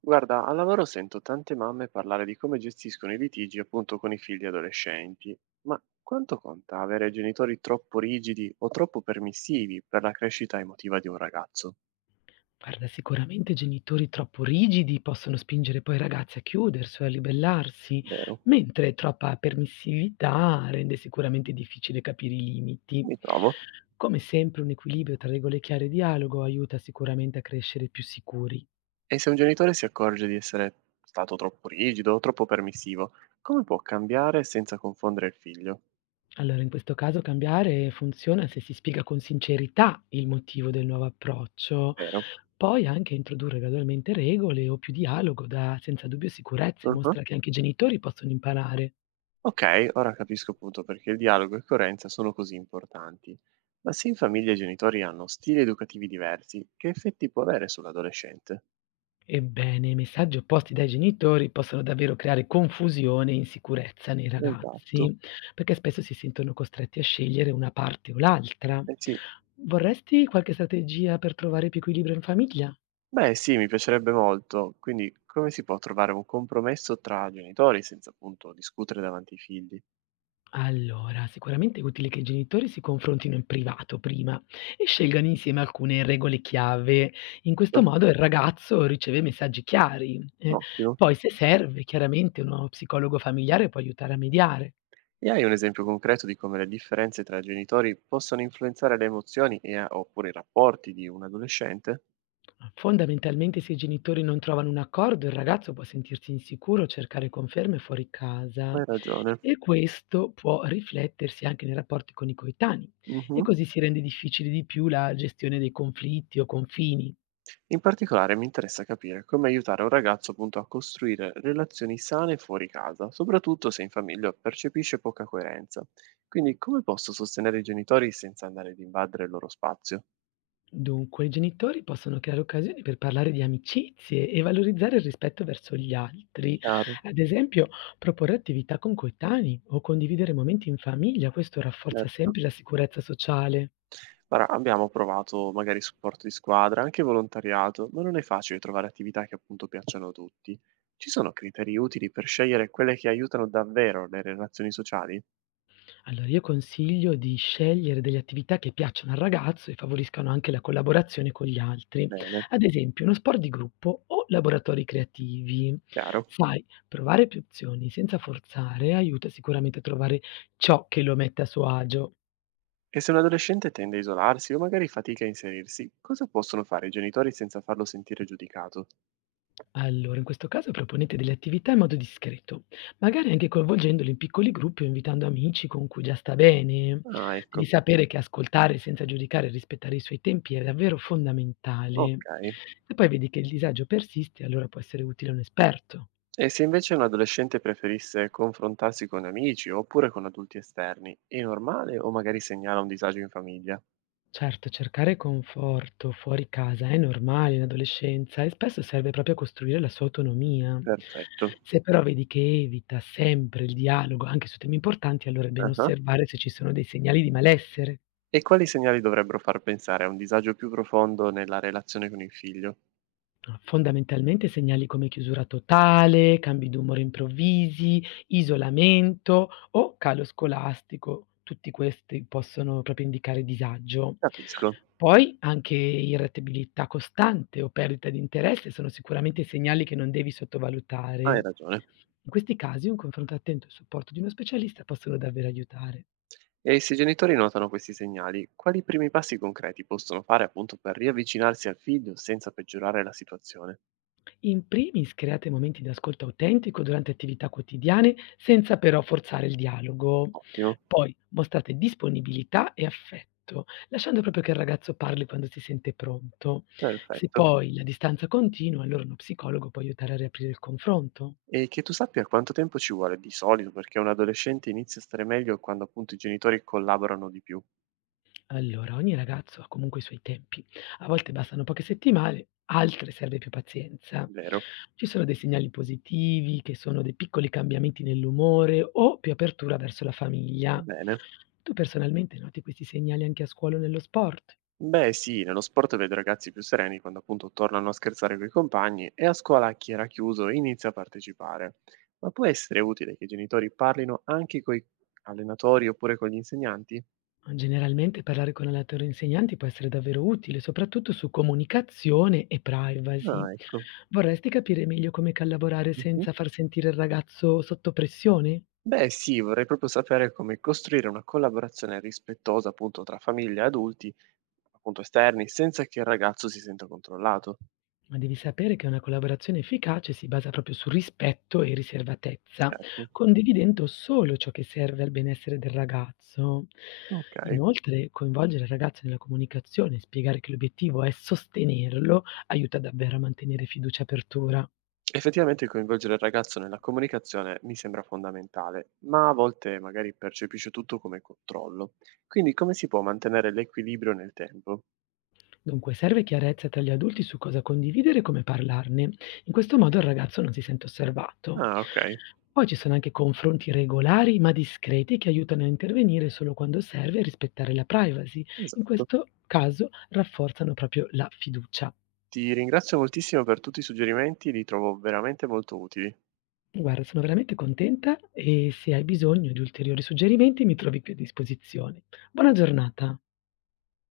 Guarda, al lavoro sento tante mamme parlare di come gestiscono i litigi appunto con i figli adolescenti, ma quanto conta avere genitori troppo rigidi o troppo permissivi per la crescita emotiva di un ragazzo? Guarda, sicuramente genitori troppo rigidi possono spingere poi i ragazzi a chiudersi o a ribellarsi, Vero? mentre troppa permissività rende sicuramente difficile capire i limiti. Mi trovo. Come sempre, un equilibrio tra regole chiare e dialogo aiuta sicuramente a crescere più sicuri. E se un genitore si accorge di essere stato troppo rigido o troppo permissivo, come può cambiare senza confondere il figlio? Allora, in questo caso cambiare funziona se si spiega con sincerità il motivo del nuovo approccio, Vero? poi anche introdurre gradualmente regole o più dialogo dà senza dubbio sicurezza e mostra che anche i genitori possono imparare. Ok, ora capisco appunto perché il dialogo e coerenza sono così importanti. Ma se in famiglia i genitori hanno stili educativi diversi, che effetti può avere sull'adolescente? Ebbene, i messaggi opposti dai genitori possono davvero creare confusione e insicurezza nei Esatto. ragazzi, perché spesso si sentono costretti a scegliere una parte o l'altra. Eh sì. Vorresti qualche strategia per trovare più equilibrio in famiglia? Beh sì, mi piacerebbe molto. Quindi come si può trovare un compromesso tra genitori senza appunto discutere davanti ai figli? Allora, sicuramente è utile che i genitori si confrontino in privato prima e scelgano insieme alcune regole chiave. In questo Giusto? modo il ragazzo riceve messaggi chiari. Ottimo. Poi, se serve, chiaramente uno psicologo familiare può aiutare a mediare. E hai un esempio concreto di come le differenze tra genitori possono influenzare le emozioni e, oppure i rapporti di un adolescente? Fondamentalmente se i genitori non trovano un accordo, il ragazzo può sentirsi insicuro, cercare conferme fuori casa Hai ragione. e questo può riflettersi anche nei rapporti con i coetanei e Mhm. così si rende difficile di più la gestione dei conflitti o confini. In particolare mi interessa capire come aiutare un ragazzo appunto a costruire relazioni sane fuori casa, soprattutto se in famiglia percepisce poca coerenza. Quindi come posso sostenere i genitori senza andare ad invadere il loro spazio? Dunque, i genitori possono creare occasioni per parlare di amicizie e valorizzare il rispetto verso gli altri, Chiaro, ad esempio proporre attività con coetanei o condividere momenti in famiglia, questo rafforza certo. sempre la sicurezza sociale. Guarda, abbiamo provato magari supporto di squadra, anche volontariato, ma non è facile trovare attività che appunto piacciono a tutti. Ci sono criteri utili per scegliere quelle che aiutano davvero le relazioni sociali? Allora io consiglio di scegliere delle attività che piacciono al ragazzo e favoriscano anche la collaborazione con gli altri, Bene, ad esempio uno sport di gruppo o laboratori creativi. chiaro. Sai, provare più opzioni senza forzare aiuta sicuramente a trovare ciò che lo mette a suo agio. E se un adolescente tende a isolarsi o magari fatica a inserirsi, cosa possono fare i genitori senza farlo sentire giudicato? Allora, in questo caso proponete delle attività in modo discreto, magari anche coinvolgendoli in piccoli gruppi o invitando amici con cui già sta bene. Ah, Devi ecco, sapere che ascoltare senza giudicare e rispettare i suoi tempi è davvero ok. fondamentale. Se poi vedi che il disagio persiste, allora può essere utile un esperto. E se invece un adolescente preferisse confrontarsi con amici oppure con adulti esterni, è normale o magari segnala un disagio in famiglia? Certo, cercare conforto fuori casa è normale in adolescenza e spesso serve proprio a costruire la sua autonomia. Perfetto. Se però vedi che evita sempre il dialogo, anche su temi importanti, allora è bene Ah. osservare se ci sono dei segnali di malessere. E quali segnali dovrebbero far pensare a un disagio più profondo nella relazione con il figlio? Fondamentalmente segnali come chiusura totale, cambi d'umore improvvisi, isolamento o calo scolastico, tutti questi possono proprio indicare disagio. Capisco, Poi anche irritabilità costante o perdita di interesse sono sicuramente segnali che non devi hai sottovalutare. ragione. In questi casi un confronto attento e il supporto di uno specialista possono davvero aiutare. E se i genitori notano questi segnali, quali primi passi concreti possono fare appunto per riavvicinarsi al figlio senza peggiorare la situazione? In primis create momenti di ascolto autentico durante attività quotidiane senza però forzare il dialogo. Ottimo, Poi mostrate disponibilità e affetto, lasciando proprio che il ragazzo parli quando si sente pronto. Se perfetto. poi la distanza continua, allora uno psicologo può aiutare a riaprire il confronto. E che tu sappia quanto tempo ci vuole di solito perché un adolescente inizia a stare meglio quando appunto i genitori collaborano di più, Allora, ogni ragazzo ha comunque i suoi tempi. A volte bastano poche settimane, altre serve più pazienza. vero? Ci sono dei segnali positivi, che sono dei piccoli cambiamenti nell'umore o più apertura verso la famiglia. Bene. Tu personalmente noti questi segnali anche a scuola o nello sport? Beh sì, nello sport vedo ragazzi più sereni quando appunto tornano a scherzare con i compagni e a scuola chi era chiuso inizia a partecipare. Ma può essere utile che i genitori parlino anche con i allenatori oppure con gli insegnanti? Generalmente parlare con la loro insegnanti può essere davvero utile, soprattutto su comunicazione e privacy. Ah, ecco. Vorresti capire meglio come collaborare Mh-mh. senza far sentire il ragazzo sotto pressione? Beh sì, vorrei proprio sapere come costruire una collaborazione rispettosa, appunto, tra famiglia e adulti, appunto esterni, senza che il ragazzo si senta controllato. Ma devi sapere che una collaborazione efficace si basa proprio sul rispetto e riservatezza, Certo. condividendo solo ciò che serve al benessere del ragazzo. Okay. Inoltre, coinvolgere il ragazzo nella comunicazione e spiegare che l'obiettivo è sostenerlo aiuta davvero a mantenere fiducia e apertura. Effettivamente coinvolgere il ragazzo nella comunicazione mi sembra fondamentale, ma a volte magari percepisce tutto come controllo. Quindi come si può mantenere l'equilibrio nel tempo? Dunque, serve chiarezza tra gli adulti su cosa condividere e come parlarne. In questo modo il ragazzo non si sente osservato. Ah, okay, Poi ci sono anche confronti regolari ma discreti che aiutano a intervenire solo quando serve e rispettare la privacy. In esatto. questo caso rafforzano proprio la fiducia. Ti ringrazio moltissimo per tutti i suggerimenti, li trovo veramente molto utili. Guarda, sono veramente contenta e se hai bisogno di ulteriori suggerimenti mi trovi qui a disposizione. Buona giornata.